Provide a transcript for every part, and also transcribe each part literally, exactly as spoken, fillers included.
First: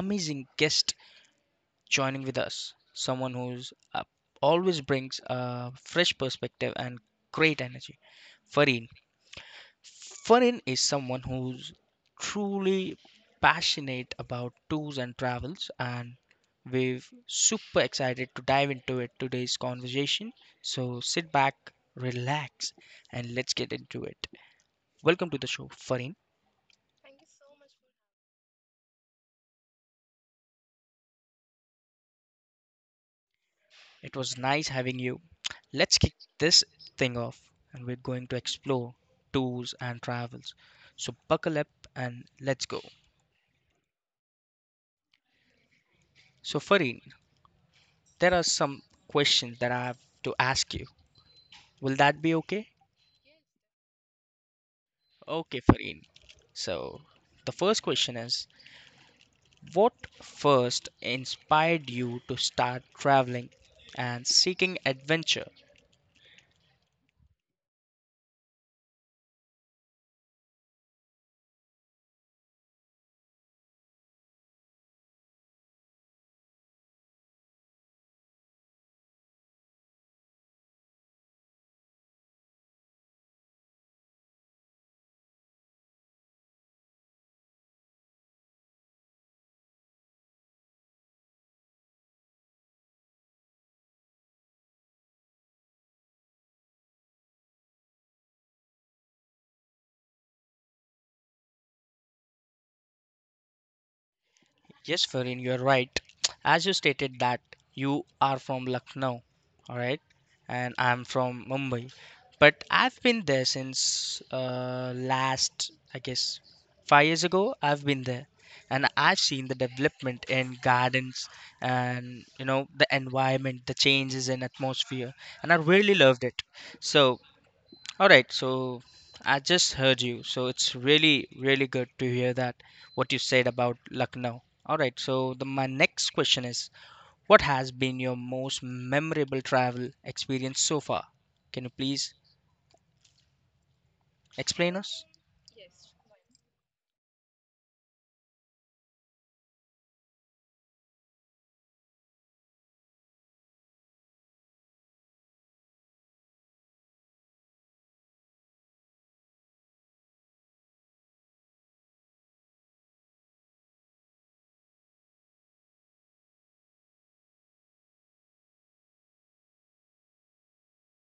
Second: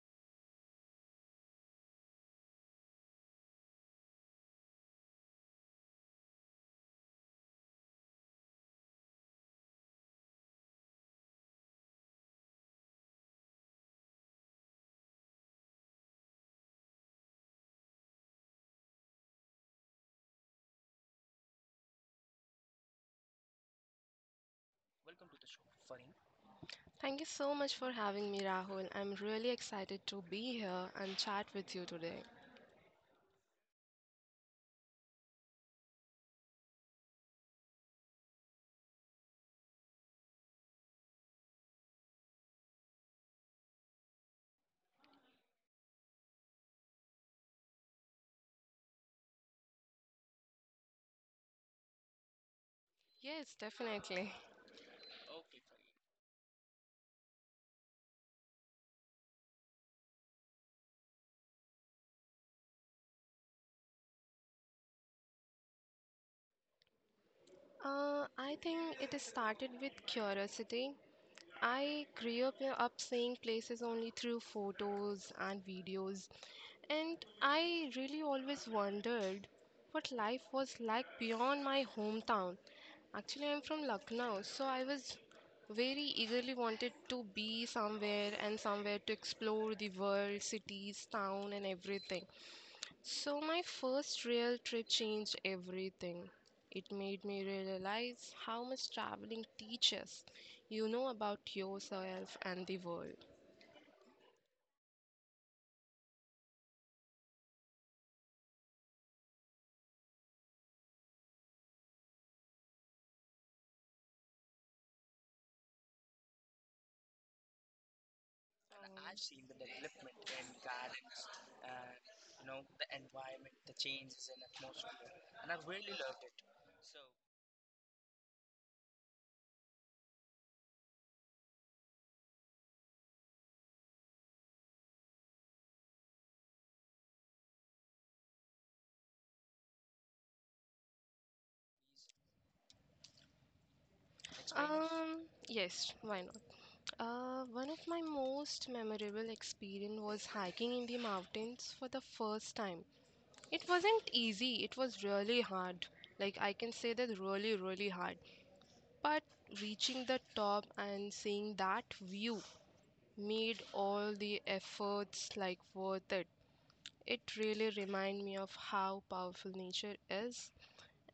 amazing guest joining with us. Someone who's uh, always brings a fresh perspective and great energy. Fareen, Farin is someone who's truly passionate about tours and travels, and we're super excited to dive into it today's conversation. So sit back, relax, and let's get into it. Welcome to the show, Farin. Thank you so much for having me, Rahul. I'm really excited to be here and chat with you today. It was nice having you. Let's kick this thing off, and we're going to explore tours and travels. So buckle up and let's go. So, Farin, there are some questions that I have to ask you. Will that be okay? Yes, definitely. Okay, Fareen. So, the first question is, what first inspired you to start traveling and seeking adventure? Uh, I think it is started with curiosity. I grew up, uh, up seeing places only through photos and videos, and I really always wondered what life was like beyond my hometown. Actually, I'm from Lucknow, so I was very eagerly wanted to be somewhere and somewhere to explore the world, cities, town, and everything. So, my first real trip changed everything. It made me realize how much traveling teaches you know about yourself and the world. Yes, Farin, you're right. As you stated that you are from Lucknow, all right, and I'm from Mumbai, but I've been there since uh, last, I guess, five years ago. I've been there, and I've seen the development in gardens and, you know, the environment, the changes in atmosphere, and I really loved it. So all right, so I just heard you. So it's really, really good to hear that what you said about Lucknow. All right, so the, my next question is, what has been your most memorable travel experience so far? Can you please Nice. explain us? Um, yes, why not? Uh, one of my most memorable experience was hiking in the mountains for the first time. It wasn't easy, it was really hard. Like, I can say that really, really hard. But reaching the top and seeing that view made all the efforts like worth it. It really reminded me of how powerful nature is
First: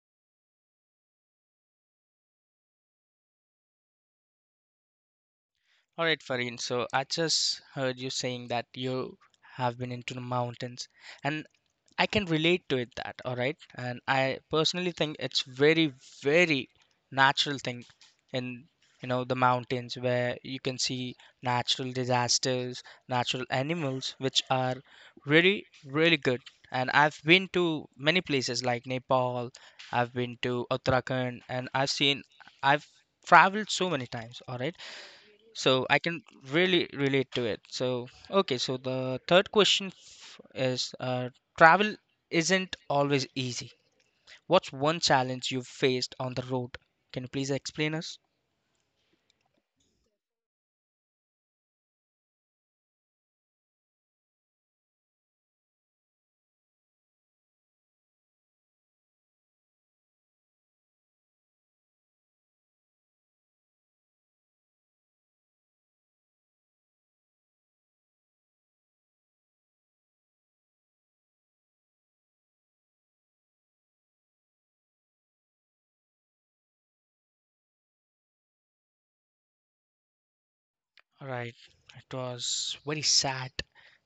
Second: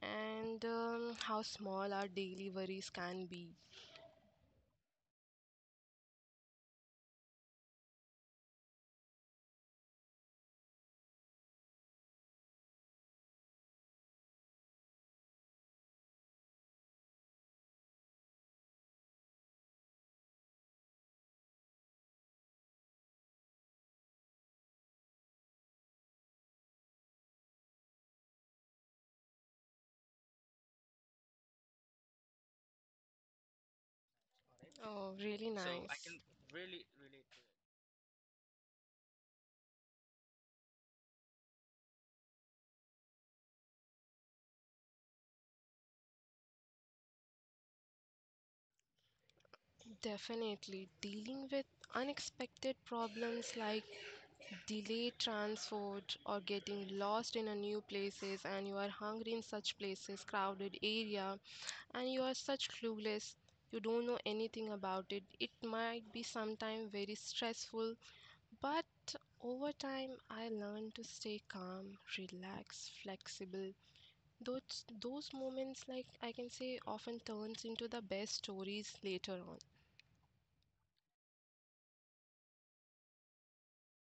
and um, how small our daily worries can be. All right, Fareen. So I just heard you saying that you have been into the mountains, and I can relate to it that, all right? And I personally think it's very, very natural thing in, you know, the mountains where you can see natural disasters, natural animals, which are really, really good. And I've been to many places like Nepal, I've been to Uttarakhand, and I've seen, I've traveled so many times, all right? Oh, really So I nice. can really relate to it. So, okay, so the third question f- is uh, travel isn't always easy. What's one challenge you've faced on the road? Can you please explain us? Definitely. Dealing with unexpected problems like delayed transport or getting lost in a new places and you are hungry in such places, crowded area, and you are such clueless. You don't know anything about it. It might be sometime very stressful, but over time I learned to stay calm, relaxed, flexible. Those those moments like I can say often turns into the best stories later on. All right, it was very sad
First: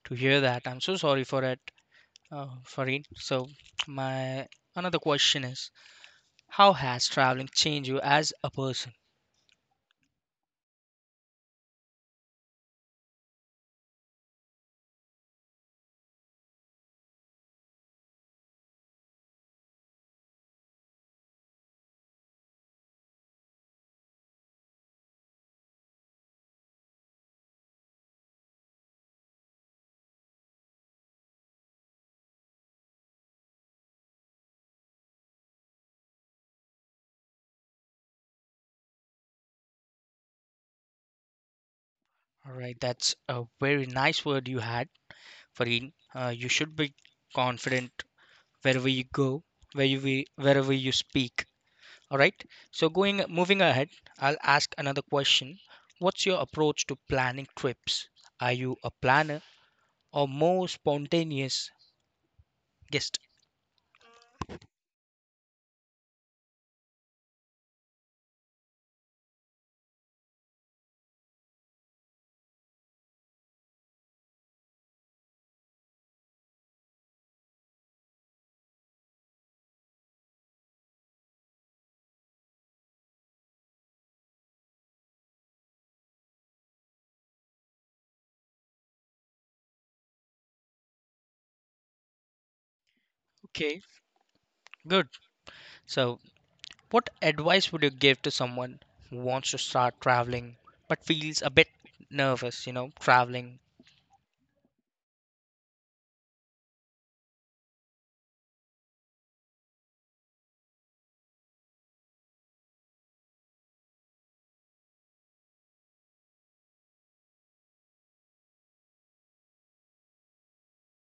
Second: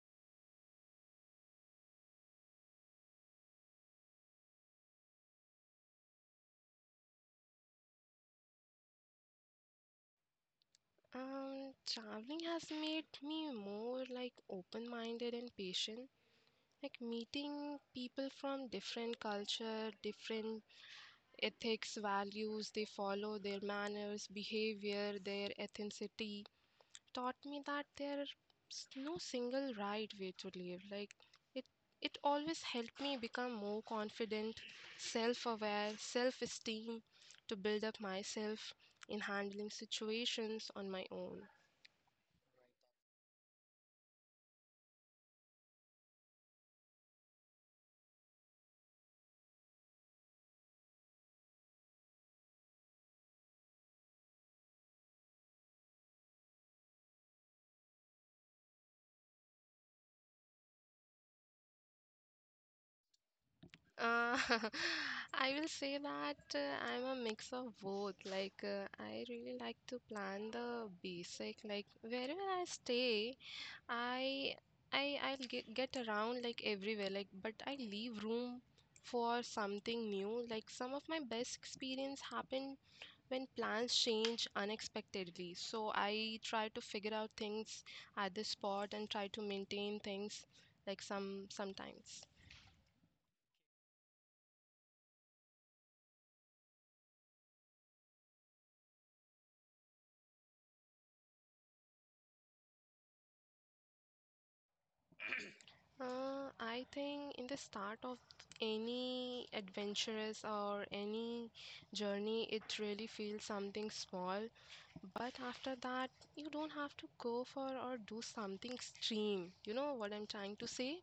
to hear that. I'm so sorry for it, uh, Farid. So, my another question is, how has traveling changed you as a person? Um, traveling has made me more like open-minded and patient. Like meeting people from different culture, different ethics, values they follow, their manners, behavior, their ethnicity taught me that there's no single right way to live. Like it it always helped me become more confident, self-aware, self-esteem to build up myself in handling situations on my own. All right, that's a very nice word you had, Farid. Uh, you should be confident wherever you go, where you, we- wherever you speak. All right. So going moving ahead, I'll ask another question. What's your approach to planning trips? Are you a planner or more spontaneous guest? Uh, I will say that uh, I'm a mix of both. Like, uh, I really like to plan the basic. Like, wherever I stay, I I I'll get get around like everywhere. Like, but I leave room for something new. Like, some of my best experience happen when plans change unexpectedly. So I try to figure out things at the spot and try to maintain things like some sometimes. Okay, good. So what advice would you give to someone who wants to start traveling but feels a bit nervous, you know, traveling? Uh, I think in the start of any adventurous or any journey, it really feels something small. But after that, you don't have to go for or do something extreme. You know what I'm trying to say?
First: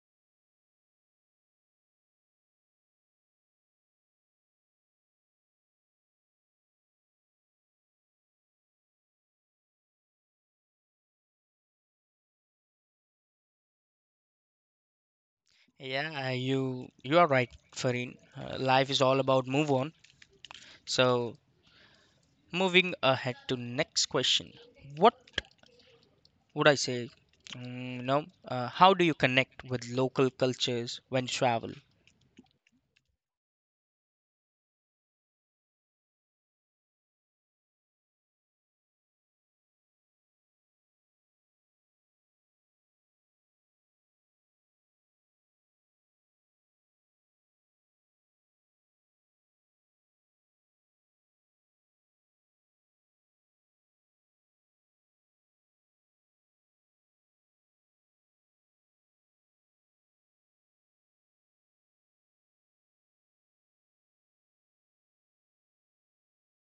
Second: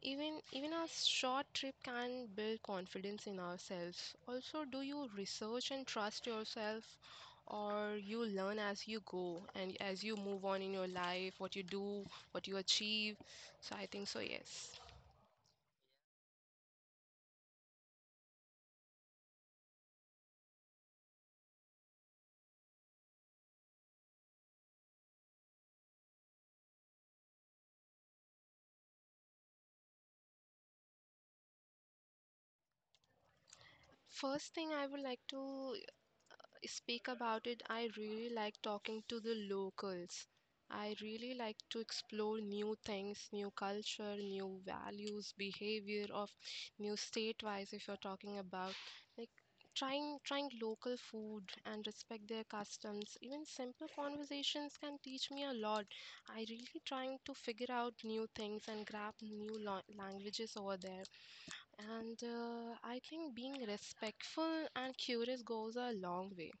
Even even a short trip can build confidence in ourselves. Also, do you research and trust yourself, or you learn as you go and as you move on in your life, what you do, what you achieve? So I think so, yes. Yeah, you you are right, Farin. Uh, life is all about move on. So moving ahead to next question. What would I say, mm, you uh, how do you connect with local cultures when you travel? First thing I would like to speak about it, I really like talking to the locals. I really like to explore new things, new culture, new values, behavior of new state-wise if you're talking about like trying trying local food and respect their customs. Even simple conversations can teach me a lot. I really trying to figure out new things and grab new lo languages over there. And uh, I think being respectful and curious goes a long way.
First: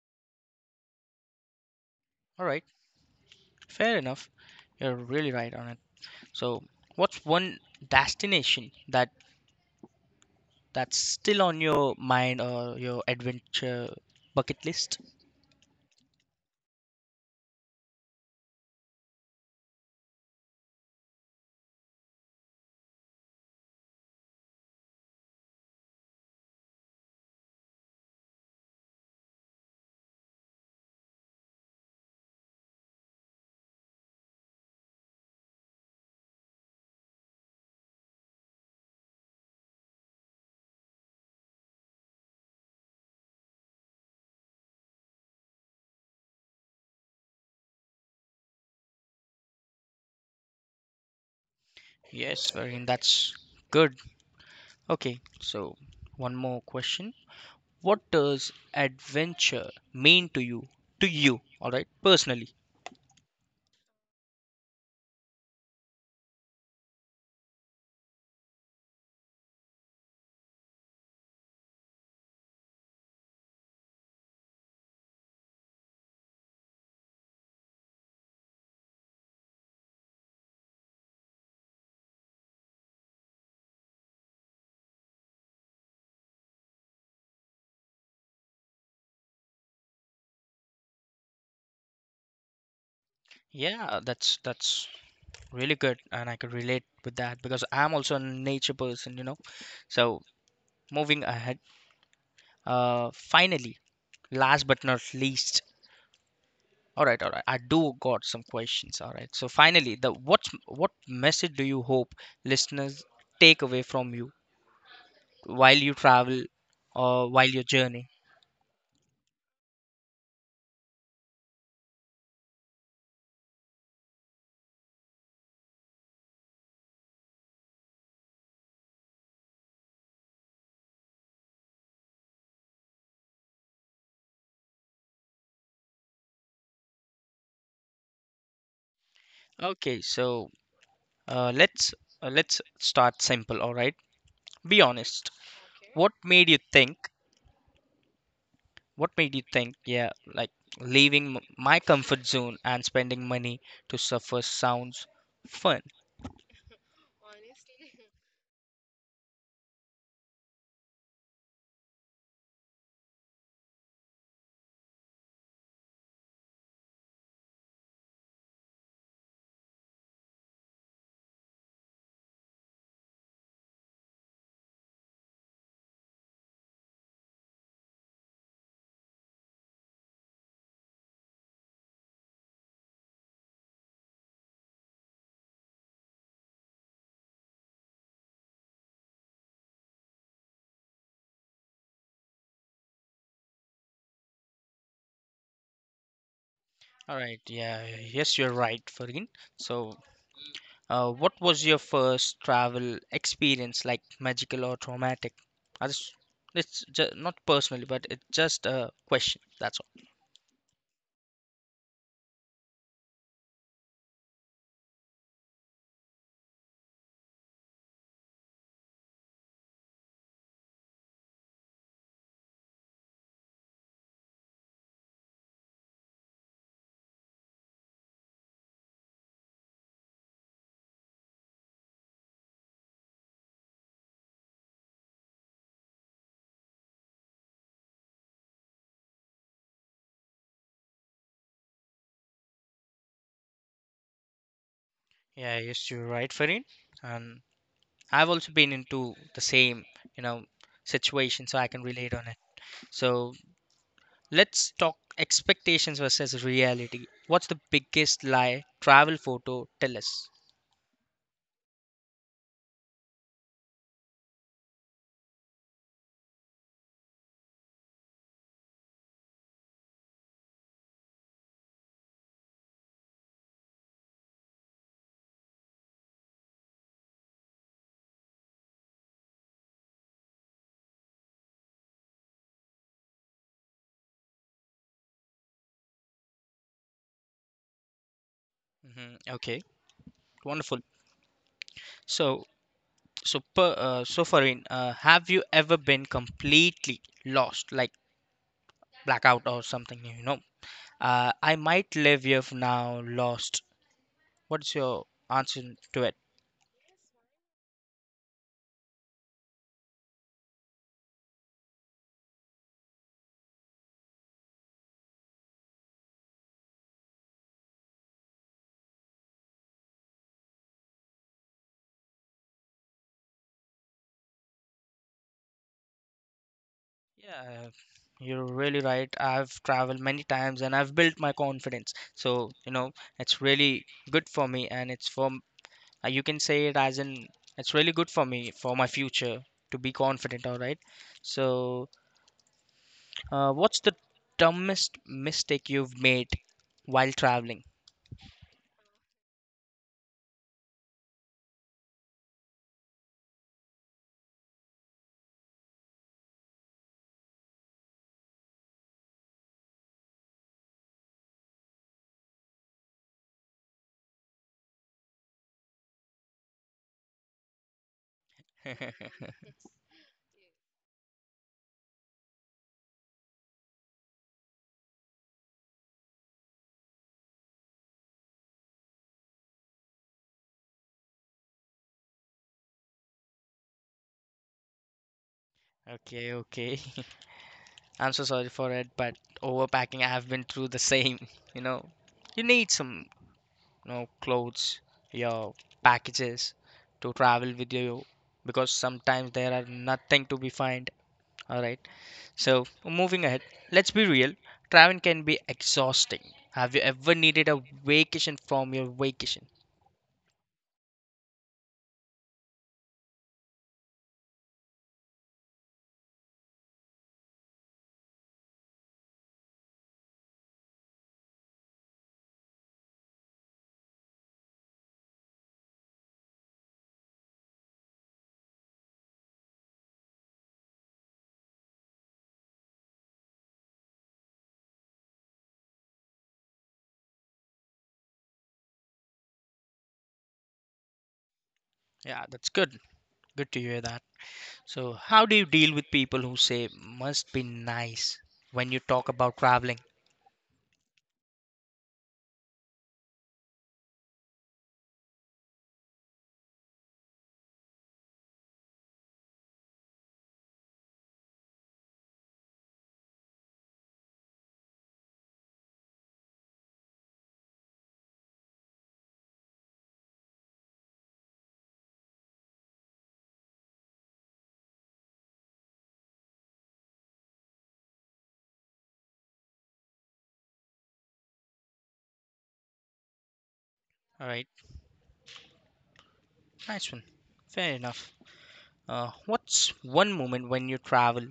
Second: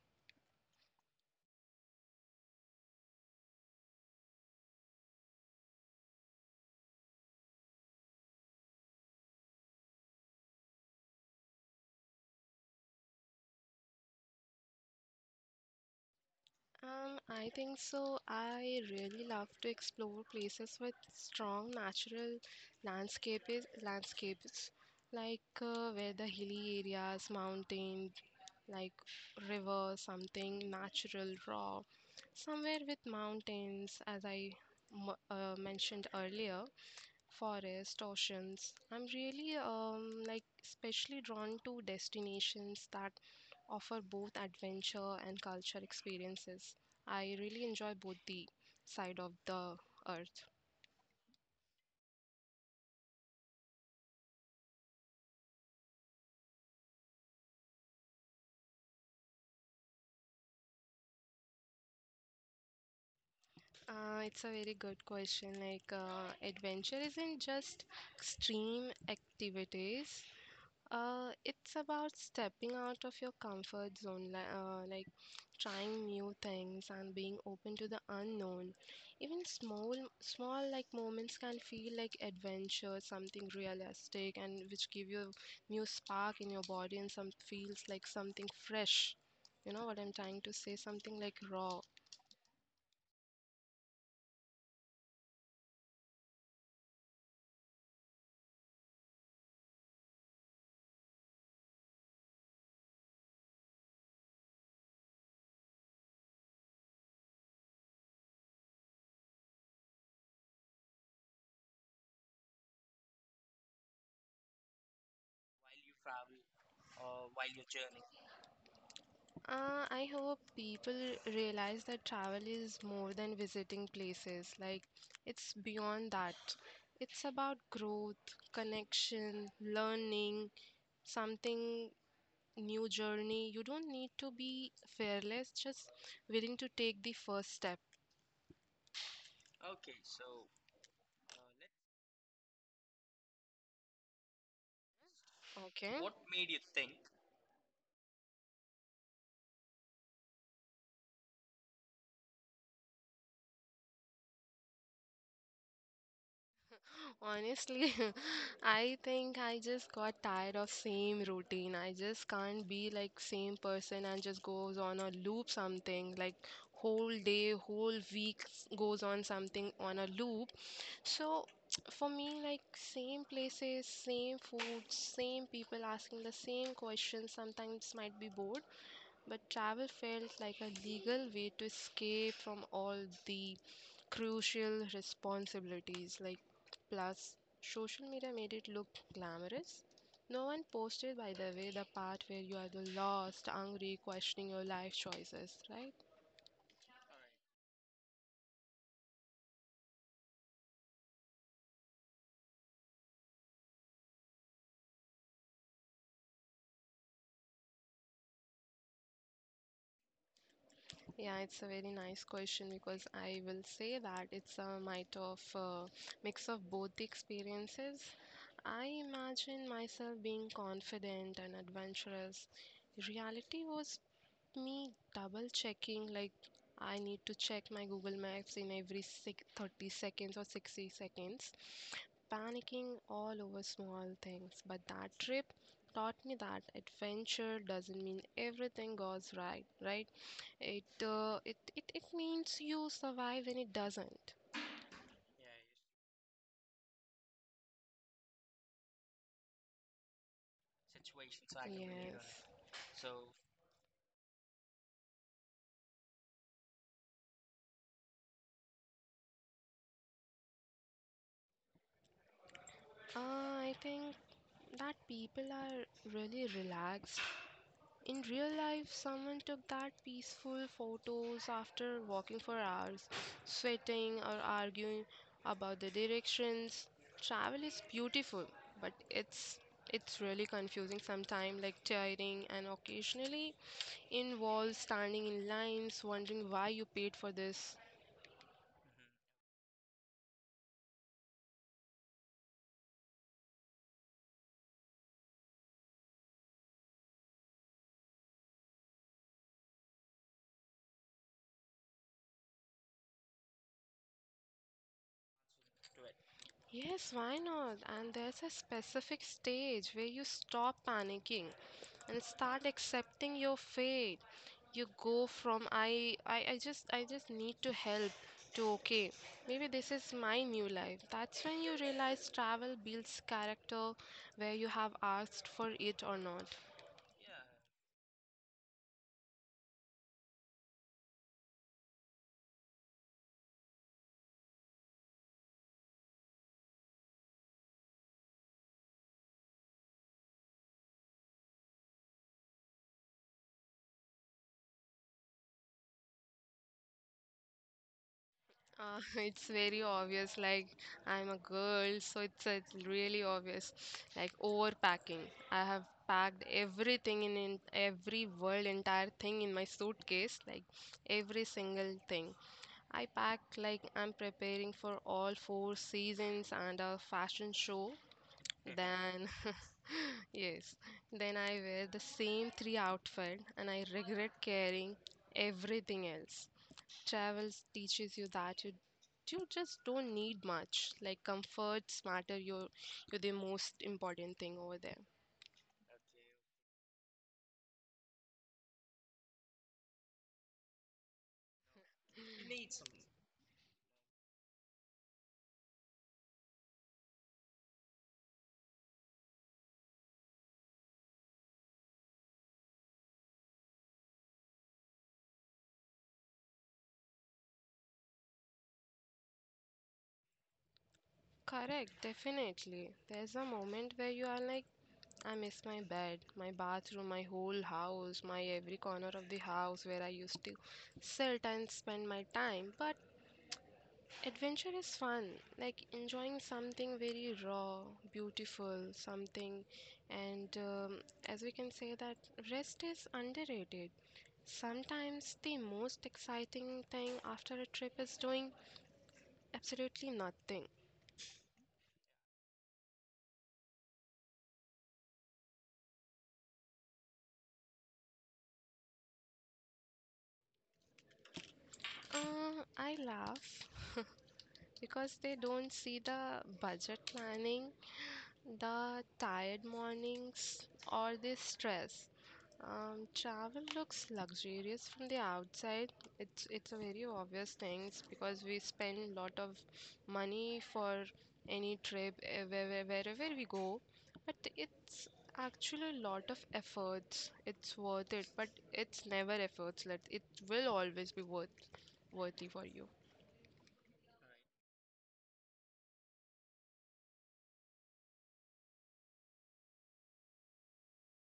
All right, fair enough. You're really right on it. So, what's one destination that that's still on your mind or your adventure bucket list? Um, I think so. I really love to explore places with strong natural landscapes, landscapes like uh, where the hilly areas, mountains, like river, something natural, raw, somewhere with mountains, as I m- uh, mentioned earlier. Forest, oceans. I'm really um like especially drawn to destinations that offer both adventure and culture experiences. I really enjoy both the side of the earth. Yes, Varun, that's good. Okay, so one more question. What does adventure mean to you? To you, all right, personally? Uh, it's a very good question. Like uh, adventure isn't just extreme activities. Uh, it's about stepping out of your comfort zone, li- uh, like trying new things and being open to the unknown. Even small, small like moments can feel like adventure, something realistic, and which give you new spark in your body and some feels like something fresh. You know what I'm trying to say? Something like raw. Yeah, that's that's really good, and I could relate with that because I'm also a nature person, you know. So moving ahead, uh, finally, last but not least, all right, all right, I do got some questions. All right, so finally, the what what message do you hope listeners take away from you while you travel or while your journey? Uh, I hope people realize that travel is more than visiting places. Like, it's beyond that. It's about growth, connection, learning, something new journey. You don't need to be fearless, just willing to take the first step. Okay, so uh, let's uh, let's start simple. All right, be honest. Okay? What made you think What made you think, yeah, like leaving m- my comfort zone and spending money to suffer sounds fun? Honestly, I think I just got tired of same routine. I just can't be like same person and just goes on a loop something like whole day, whole week s- goes on something on a loop. So for me, like same places, same food, same people asking the same questions sometimes might be bored, but travel felt like a legal way to escape from all the crucial responsibilities like plus social media made it look glamorous. No one posted by the way the part where you are the lost, angry, questioning your life choices, right? All right, yeah, yes, you're right, Farin. So, uh, what was your first travel experience, like magical or traumatic? I just, it's just, not personally, but it's just a question. That's all. Yeah, it's a very nice question because I will say that it's a mite of uh, mix of both the experiences. I imagine myself being confident and adventurous. Reality was me double checking, like I need to check my Google Maps in every six, thirty seconds or sixty seconds, panicking all over small things. But that trip taught me that adventure doesn't mean everything goes right, right? It, uh, it, it, it means you survive when it doesn't. Yeah, yes, you're right, Farin. And I've also been into the same, you know, situation, so Yes. I can relate It. on it. So, let's talk expectations versus reality. What's the biggest lie travel photo tell us? Uh, I think that people are really relaxed. In real life, someone took that peaceful photos after walking for hours, sweating or arguing about the directions. Travel is beautiful, but it's it's really confusing sometimes, like tiring, and occasionally involves standing in lines, wondering why you paid for this. Hmm. Okay, wonderful. So, so, per, uh, so Farin, uh, have you ever been completely lost, like blackout or something? You know, uh, I might live here for now lost. What's your answer to it? Yes, why not? And there's a specific stage where you stop panicking and start accepting your fate. You go from I, I i just i just need to help, to okay, maybe this is my new life. That's when you realize travel builds character, where you have asked for it or not. Yeah, you're really right. I've traveled many times and I've built my confidence. So, you know, it's really good for me and it's for, Uh, you can say it as in, it's really good for me for my future to be confident. All right. So, uh, what's the dumbest mistake you've made while traveling? Uh, it's very obvious. Like I'm a girl, so it's, it's really obvious. Like overpacking. I have packed everything in, in every world, entire thing in my suitcase. Like every single thing. I packed like I'm preparing for all four seasons and a fashion show. Then, yes, then I wear the same three outfit and I regret carrying everything else. Travel teaches you that you you just don't need much. Like comforts matter. You're you're the most important thing over there. Okay, okay. I'm so sorry for it, but overpacking, I have been through the same. You know, you need some, you know, clothes, your packages to travel with you because sometimes there are nothing to be find. All right. So, moving ahead, let's be real, traveling can be exhausting. Have you ever needed a vacation from your vacation? Correct, definitely. There's a moment where you are like, I miss my bed, my bathroom, my whole house, my every corner of the house where I used to sit and spend my time. But adventure is fun, like enjoying something very raw, beautiful, something, and um, as we can say that rest is underrated. Sometimes the most exciting thing after a trip is doing absolutely nothing. Yeah, that's good. Good to hear that. So, how do you deal with people who say must be nice when you talk about traveling? Uh, I laugh because they don't see the budget planning, the tired mornings, or the stress. Um, travel looks luxurious from the outside. It's it's a very obvious thing because we spend a lot of money for any trip eh, where- where- wherever we go, but it's actually a lot of efforts. It's worth it, but it's never efforts. Let it will always be worth worthy for you. All right, nice one. Fair enough. Uh, what's one moment when you travel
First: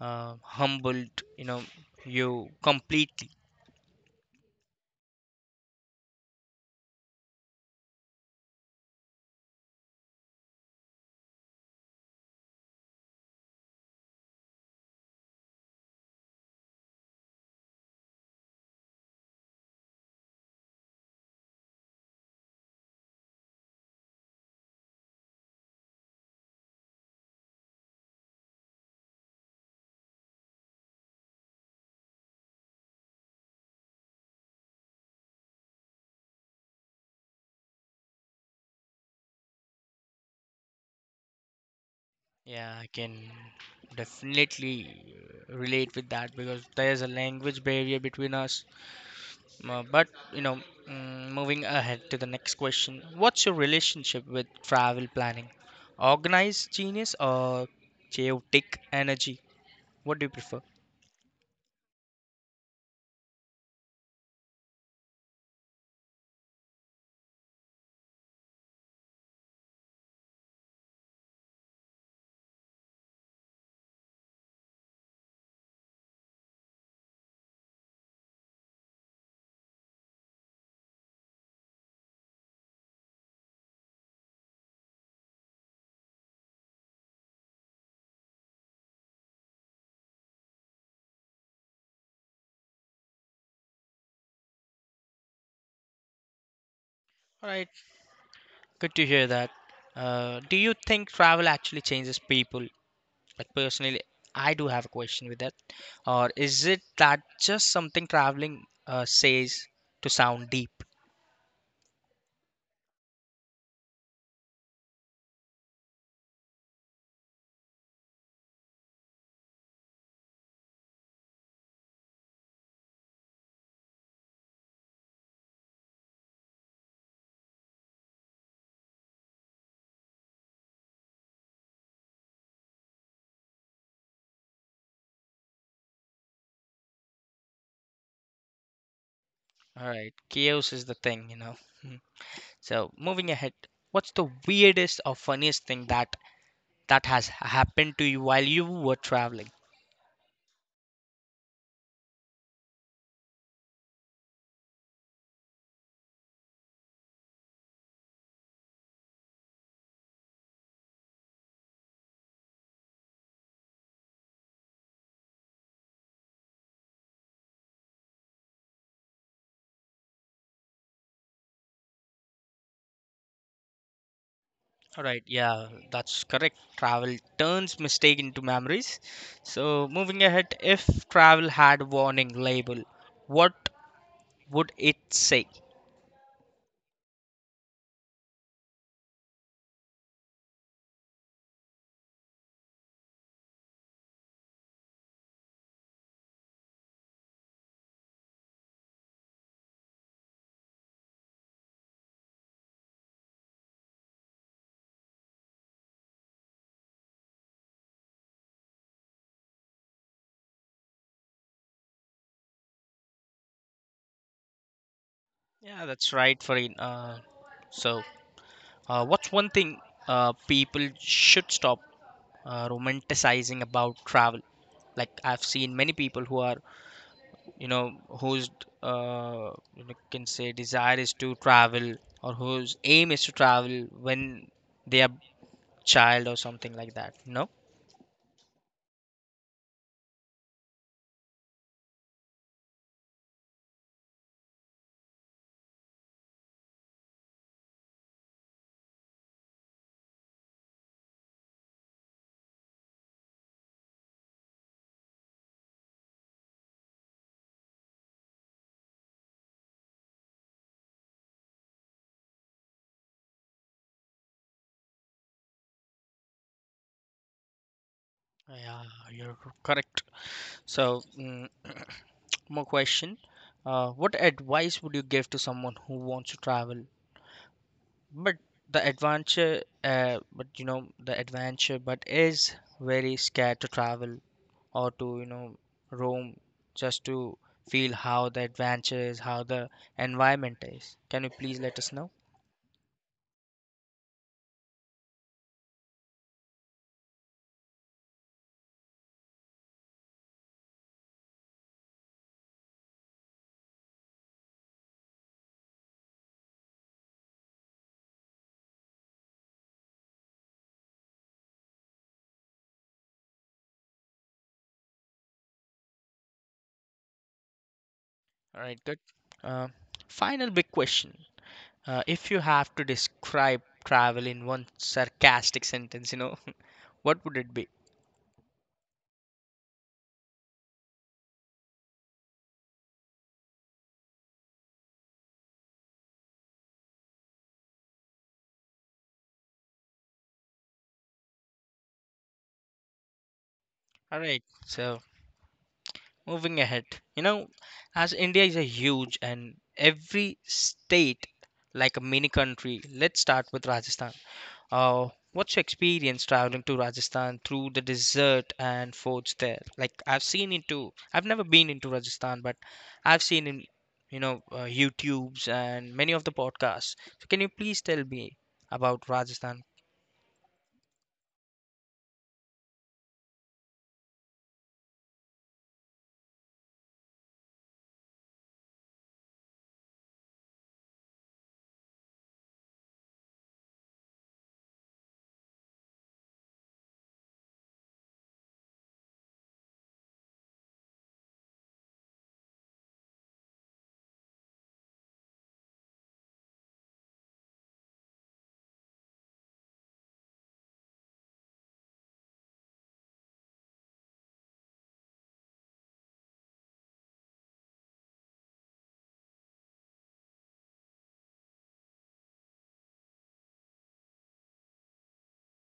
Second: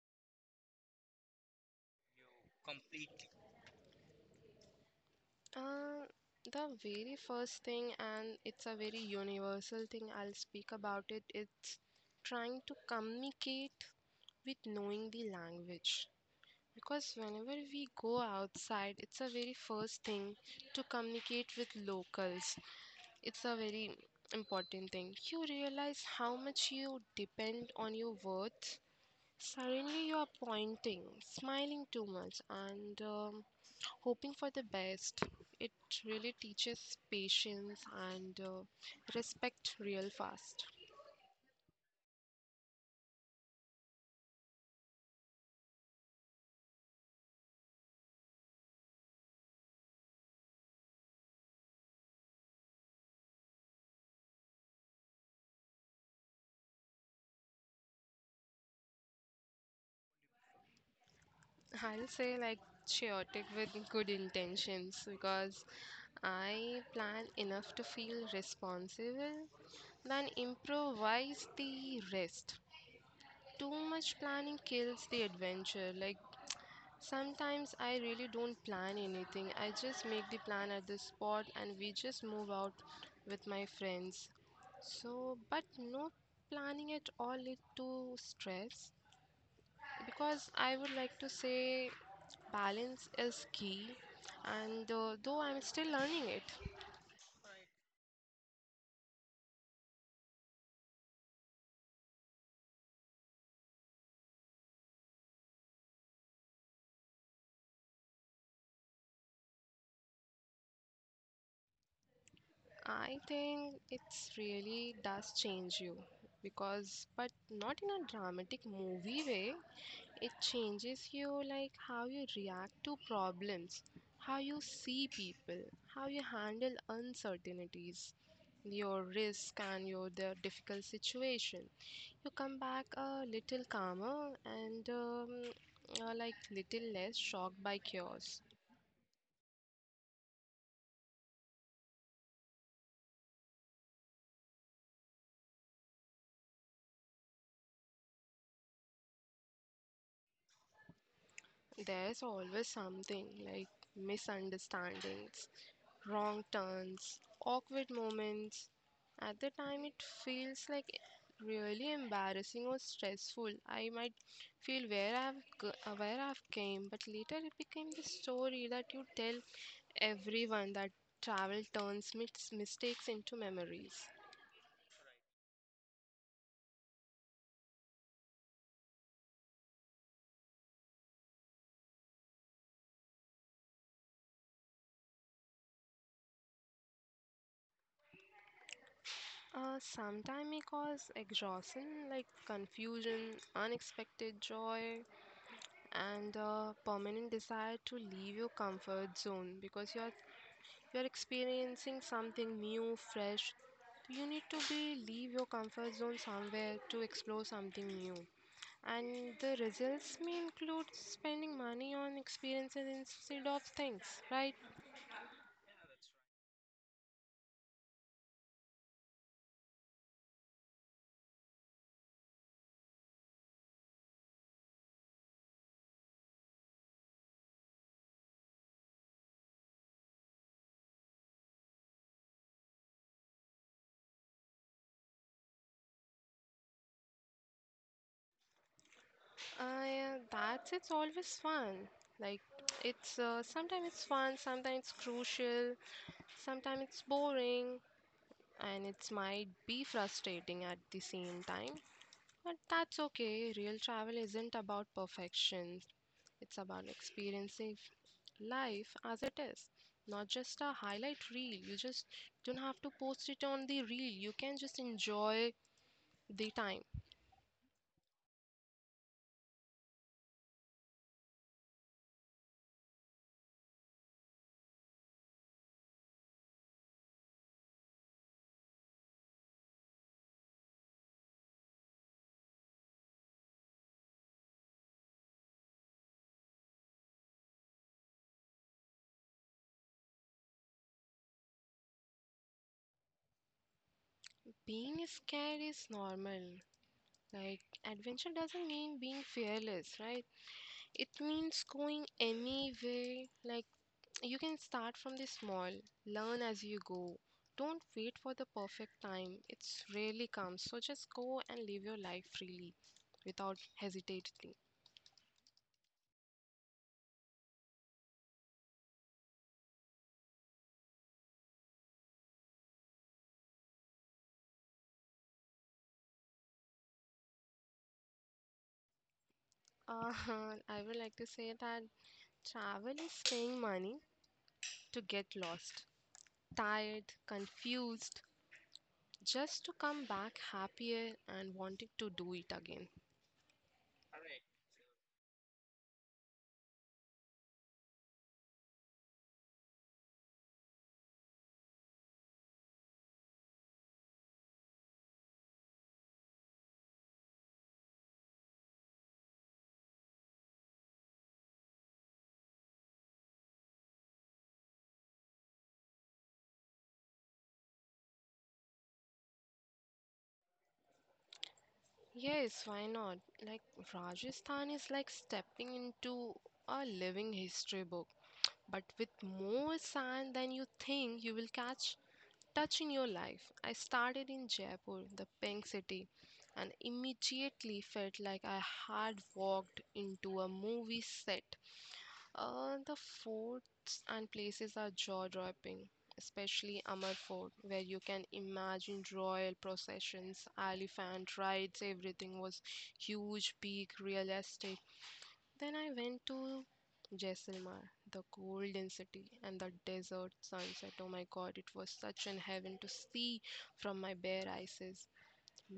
uh, humbled, you know, you completely? Uh, the very first thing, and it's a very universal thing, I'll speak about it. It's trying to communicate with knowing the language. Because whenever we go outside, it's a very first thing to communicate with locals. It's a very important thing. You realize how much you depend on your words. Suddenly, you are pointing, smiling too much, and um, hoping for the best. It really teaches patience and uh, respect real fast. Yeah, I can definitely relate with that because there's a language barrier between us. Uh, but you know, mm, moving ahead to the next question, what's your relationship with travel planning? Organized genius or chaotic energy? What do you prefer? I'll say like chaotic with good intentions because I plan enough to feel responsible, then improvise the rest. Too much planning kills the adventure. Like sometimes I really don't plan anything. I just make the plan at the spot and we just move out with my friends. So, but no planning at all lead to stress because I would like to say balance is key and uh, though I'm still learning it. All right, good to hear that. Uh, do you think travel actually changes people? Like personally, I do have a question with that. Or is it that just something traveling uh, says to sound deep? I think it's really does change you because but not in a dramatic movie way. It changes you, like how you react to problems, how you see people, how you handle uncertainties, your risk, and your the difficult situation. You come back a little calmer and um, uh, like little less shocked by chaos. All right, chaos is the thing, you know. So moving ahead, what's the weirdest or funniest thing that that has happened to you while you were traveling? There's always something like misunderstandings, wrong turns, awkward moments. At the time, it feels like really embarrassing or stressful. I might feel where I've g- uh, where I've came, but later it became the story that you tell everyone that travel turns mis- mistakes into memories. All right, yeah, that's correct, travel turns mistake into memories. So moving ahead, if travel had warning label, what would it say? Uh, sometimes it causes exhaustion, like confusion, unexpected joy, and a permanent desire to leave your comfort zone because you're you're experiencing something new fresh. You need to be leave your comfort zone somewhere to explore something new, and the results may include spending money on experiences instead of things, right? Yeah, that's right, Farin. uh, so uh, what's one thing, uh, people should stop, uh, romanticizing about travel. Like, I've seen many people who are, you know, whose, uh, you know, can say desire is to travel or whose aim is to travel when they are child or something like that, no? Uh, yeah, that's it's always fun. Like it's uh, sometimes it's fun, sometimes it's crucial, sometimes it's boring, and it might be frustrating at the same time. But that's okay. Real travel isn't about perfection, it's about experiencing life as it is. Not just a highlight reel. You just don't have to post it on the reel. You can just enjoy the time. Yeah, you're correct. So, mm, more question. Uh, what advice would you give to someone who wants to travel but the adventure, uh, but you know the adventure but is very scared to travel or to, you know, roam just to feel how the adventure is, how the environment is. Can you please let us know? Being scared is normal. Like, adventure doesn't mean being fearless, right? It means going anywhere, like you can start from the small, learn as you go. Don't wait for the perfect time. It's rarely comes. So just go and live your life freely without hesitating. All right, good. Uh, final big question. Uh, if you have to describe travel in one sarcastic sentence, you know, what would it be? Uh, I would like to say that travel is paying money to get lost, tired, confused, just to come back happier and wanting to do it again. All right, so moving ahead, you know, as India is a huge and every state like a mini country, let's start with Rajasthan. Uh, what's your experience traveling to Rajasthan through the desert and forts there? Like, I've seen into, I've never been into Rajasthan, but I've seen in, you know, uh, YouTubes and many of the podcasts. So can you please tell me about Rajasthan? Yes, why not? Like Rajasthan is like stepping into a living history book, but with more sand than you think you will catch. Touch in your life. I started in Jaipur, the pink city, and immediately felt like I had walked into a movie set. Uh, the forts and places are jaw-dropping, especially Amar Fort, where you can imagine royal processions, elephant rides. Everything was huge, big, real estate. Then I went to Jaisalmer, the golden city, and the desert sunset. Oh my god, it was such an heaven to see from my bare eyes.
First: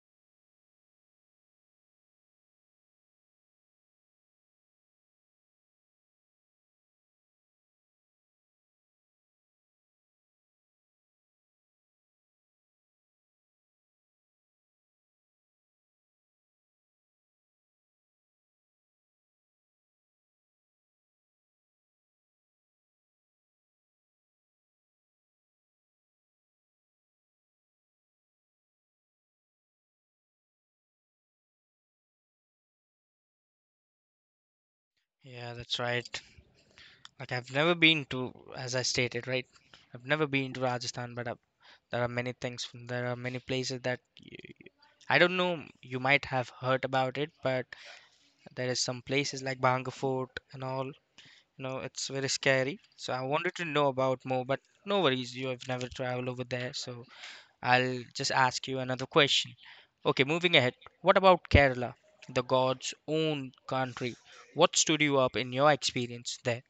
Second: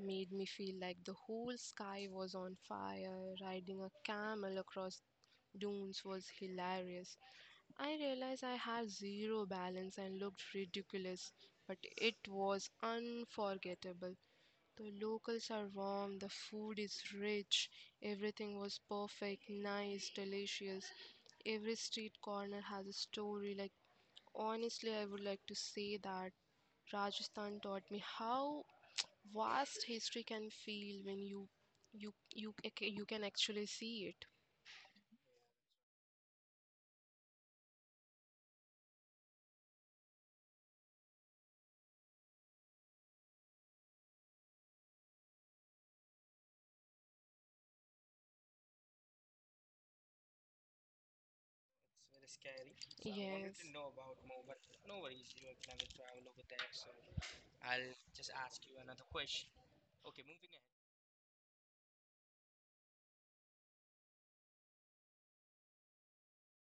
Made me feel like the whole sky was on fire. Riding a camel across dunes was hilarious. I realized I had zero balance and looked ridiculous, but it was unforgettable. The locals are warm, the food is rich, everything was perfect, nice, delicious. Every street corner has a story. Like, honestly, I would like to say that Rajasthan taught me how vast history can feel when you you you, ac- you can actually see it. Yeah, that's right. Like, I've never been to, as I stated, right? I've never been to Rajasthan, but I've, there are many things. There are many places that y I don't know. You might have heard about it, but there is some places like Bhanga Fort and all. You know, it's very scary. So I wanted Yes. to know about more, but no worries. You have never traveled over there, so I'll just ask you another question. Okay, moving ahead. What about Kerala, the God's own country? What stood you up in your experience there?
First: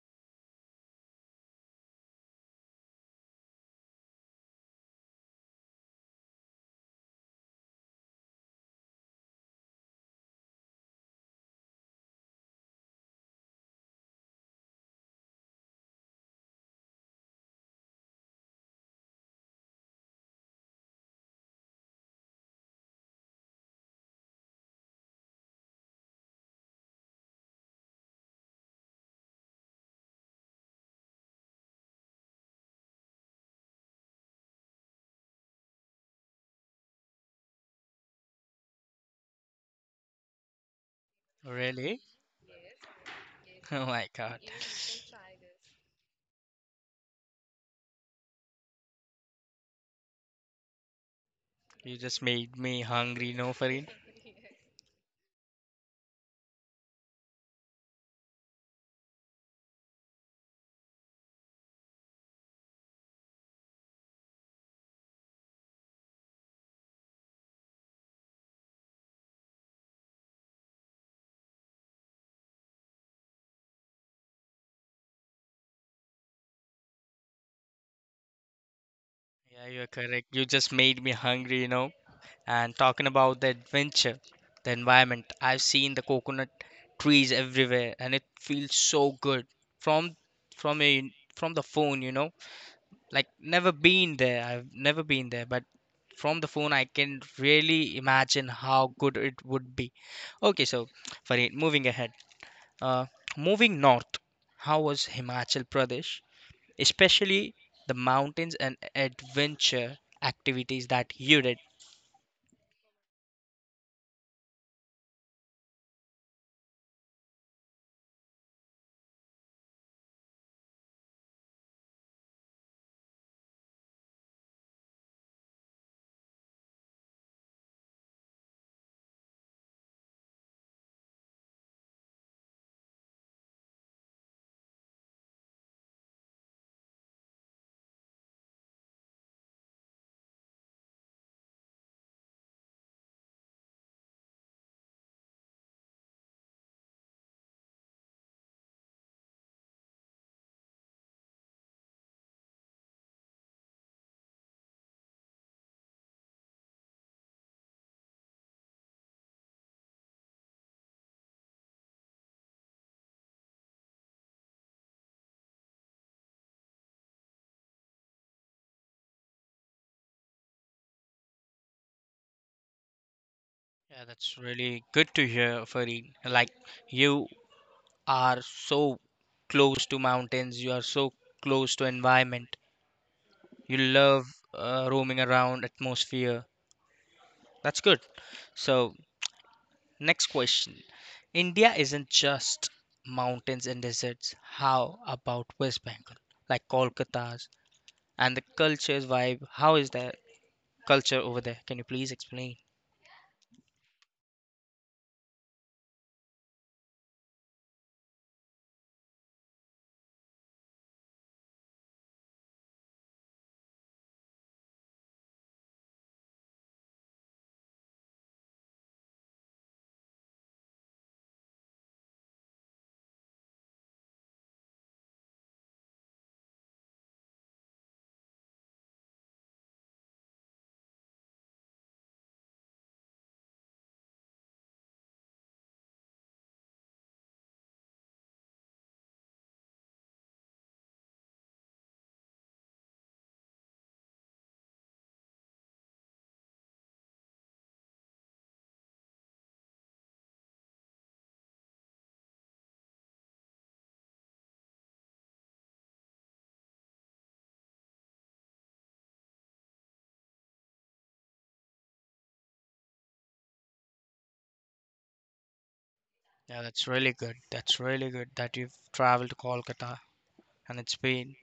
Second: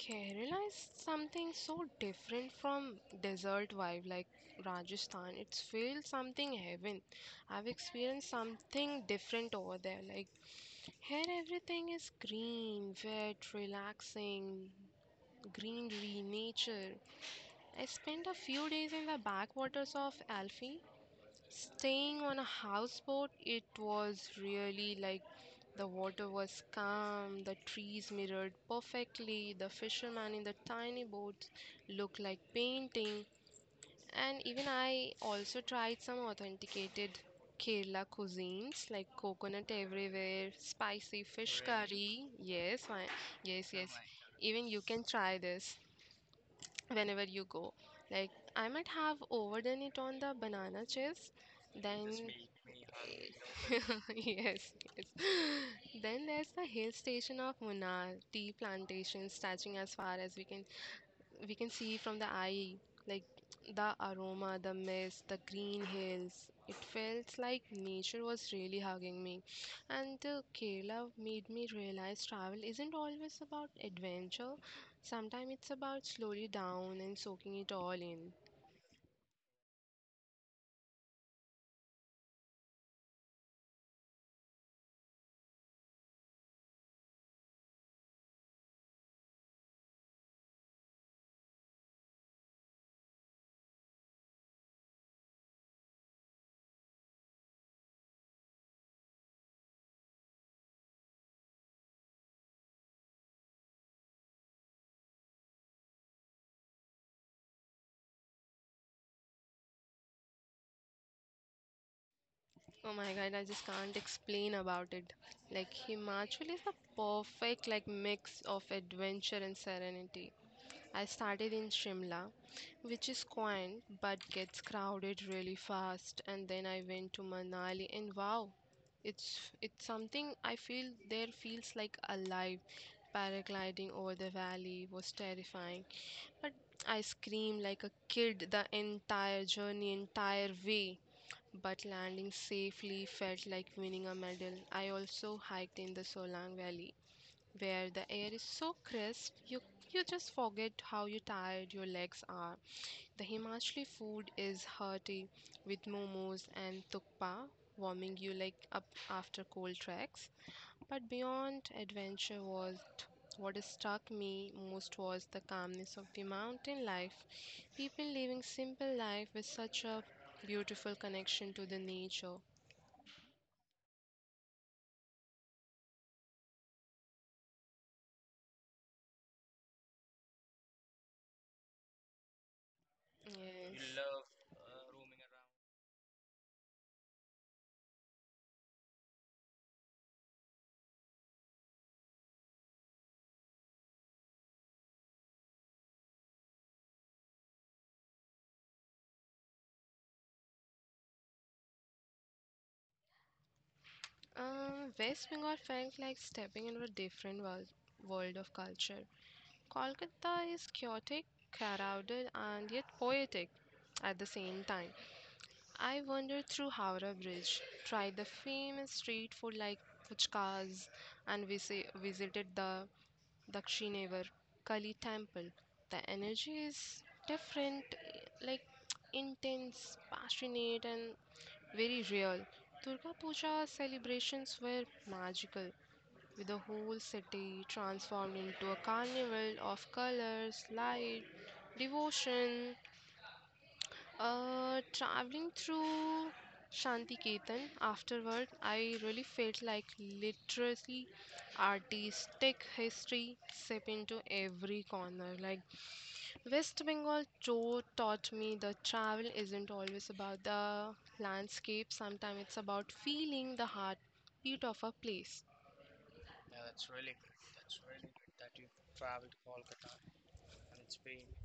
Kerala is something so different from desert vibe like Rajasthan. It's feels something heaven. I've experienced something different over there. Like here everything is green, wet, relaxing, greenery, nature. I spent a few days in the backwaters of Alfi. Staying on a houseboat, it was really like the water was calm, the trees mirrored perfectly, the fishermen in the tiny boats looked like painting, and even I also tried some authenticated Kerala cuisines like coconut everywhere, spicy fish Really? curry. Yes, why, yes, Oh yes. my God. Even you can try this whenever you go. Like I might have overdone it on the banana chips, You then just made me hungry, you know, yes, Farin. yes. Then there's the hill station of Munnar, tea plantations stretching as far as we can we can see from the eye. Like the aroma, the mist, the green hills, it felt like nature was really hugging me. And uh, Kerala made me realize travel isn't always about adventure, sometimes it's about slowly down and soaking it all in. Yeah, you're correct. You just made me hungry, you know. And talking about the adventure, the environment, I've seen the coconut trees everywhere, and it feels so good from from a from the phone, you know. Like, never been there. I've never been there, but from the phone, I can really imagine how good it would be. Okay, so Farid, moving ahead. Uh, Moving north. How was Himachal Pradesh, especially the mountains and adventure activities that you did? Oh my god, I just can't explain about it. Like Himachal is the perfect like mix of adventure and serenity. I started in Shimla, which is quaint but gets crowded really fast. And then I went to Manali, and wow, it's it's something I feel there feels like alive. Paragliding over the valley was terrifying, but I screamed like a kid the entire journey, entire way. But landing safely felt like winning a medal. I also hiked in the Solang Valley where the air is so crisp you you just forget how you tired your legs are. The Himachali food is hearty with momos and tukpa warming you like up after cold treks. But beyond adventure was what struck me most was the calmness of the mountain life. People living simple life with such a beautiful connection to the nature. Yeah, that's really good to hear, Farid. Like, you are so close to mountains, you are so close to environment. Yes. You love, uh, roaming around atmosphere. That's good. So, next question. India isn't just mountains and deserts. How about West Bengal? Like Kolkata's and the culture's vibe. How is that culture over there? Can you please explain? Um, West Bengal felt like stepping into a different world, world of culture. Kolkata is chaotic, crowded, and yet poetic at the same time. I wandered through Howrah Bridge, tried the famous street food like puchkas, and visi- visited the Dakshinevar Kali temple. The energy is different, like intense, passionate, and very real. Durga Puja celebrations were magical, with the whole city transformed into a carnival of colors, light, devotion. Uh, traveling through Shantiketan afterward, I really felt like literally artistic history seep into every corner. Like West Bengal tour taught me that travel isn't always about the landscape, sometimes it's about feeling the heartbeat of a place. Yeah, that's really good. That's really good that you've traveled to Kolkata and it's been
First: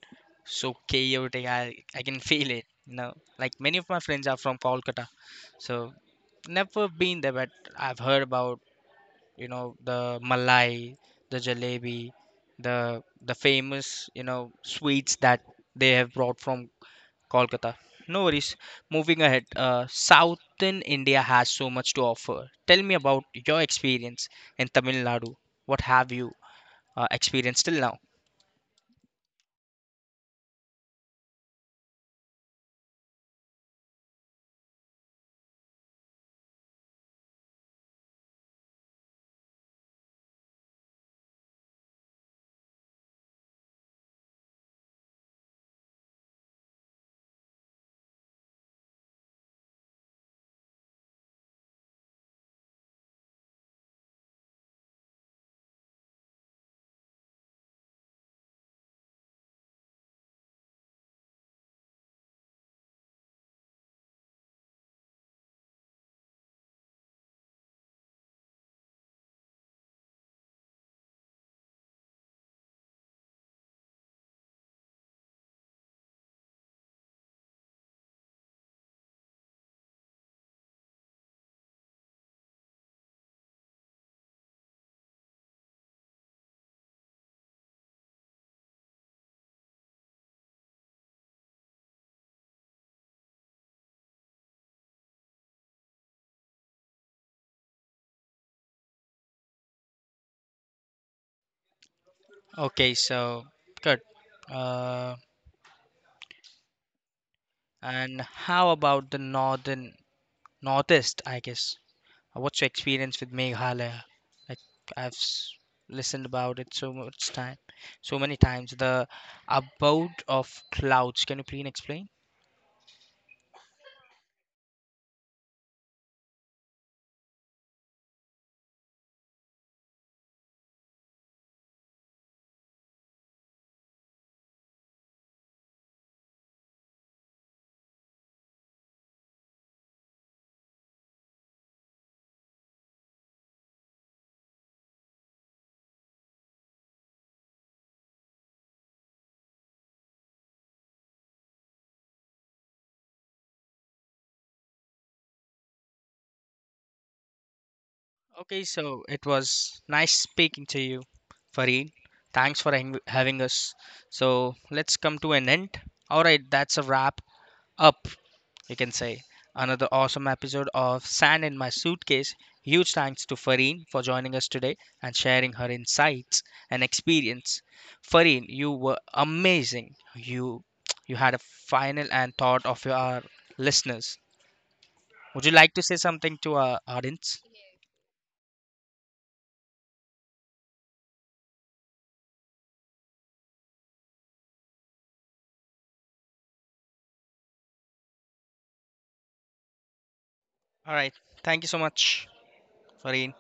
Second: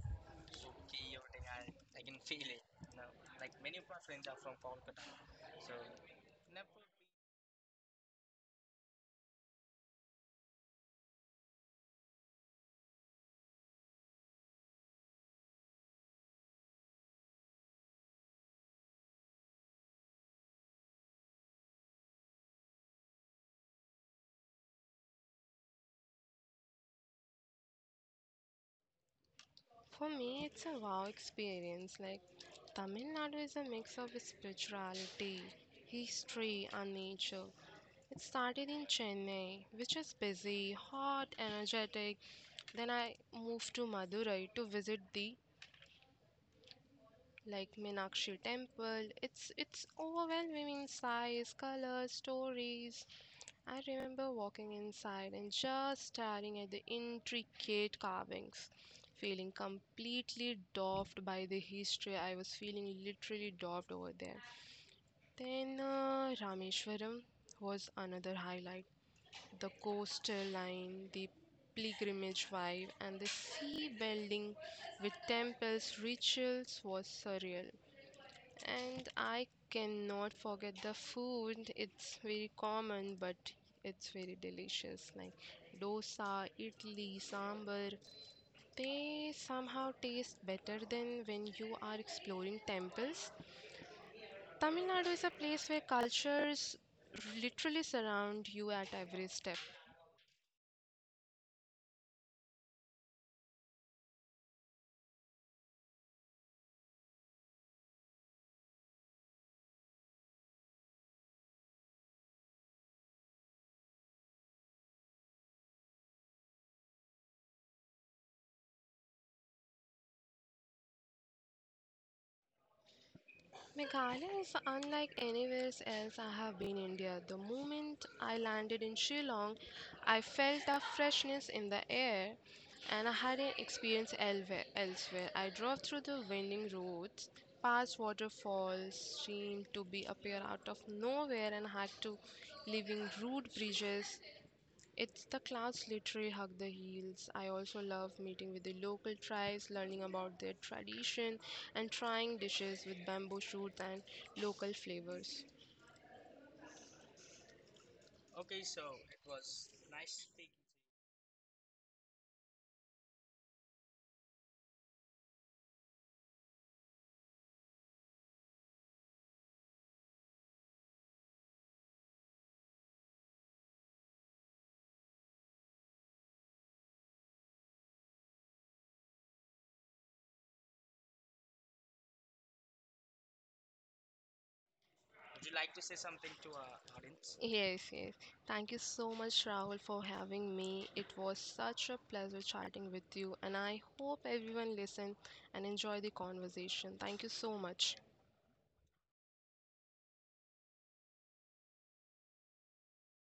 so chaotic. I I can feel it. You know, like many of my friends are from Kolkata, so never been there, but I've heard about, you know, the malai, the jalebi, the the famous, you know, sweets that they have brought from Kolkata. No worries. Moving ahead, uh, Southern India has so much to offer. Tell me about your experience in Tamil Nadu. What have you uh, experienced till now? For me, it's a wow experience. Like, Tamil Nadu is a mix of spirituality, history, and nature. It started in Chennai, which is busy, hot, energetic. Then I moved to Madurai to visit the like Meenakshi Temple. It's it's overwhelming in size, colors, stories. I remember walking inside and just staring at the intricate carvings, feeling completely dwarfed by the history. I was feeling literally dwarfed over there. Then uh, Rameshwaram was another highlight. The coastal line, the pilgrimage vibe, and the sea building with temples, rituals was surreal. And I cannot forget the food. It's very common, but it's very delicious. Like dosa, idli, sambar. They somehow taste better than when you are exploring temples. Tamil Nadu is a place where cultures literally surround you at every step. Okay, so good. Uh, and how about the northern, northeast? I guess. Uh, What's your experience with Meghalaya? Like, I've s- listened about it so much time, so many times. The abode of clouds. Can you please explain? Meghalaya is unlike anywhere else I have been in India. The moment I landed in Shillong, I felt a freshness in the air and I hadn't experienced elve- elsewhere. I drove through the winding roads, past waterfalls, seemed to be appear out of nowhere and had to leaving rude bridges, it's the clouds literally hug the hills. I also love meeting with the local tribes, learning about their tradition, and trying dishes with bamboo shoots and local flavors. Okay, so it was nice speaking to you, Fareen. Thanks for hang- having us. So let's come to an end. All right, that's a wrap up, you can say. Another awesome episode of Sand in My Suitcase. Huge thanks to Fareen for joining us today and sharing her insights and experience. Fareen, you were amazing. You you had a final and thought of your our listeners. Would you like to say something to our audience? Yes, yes. Thank you so much, Rahul, for having me. It was such a pleasure chatting with you, and I hope everyone listened and enjoy the conversation. Thank you so much. All right. Thank you so much. Sorry,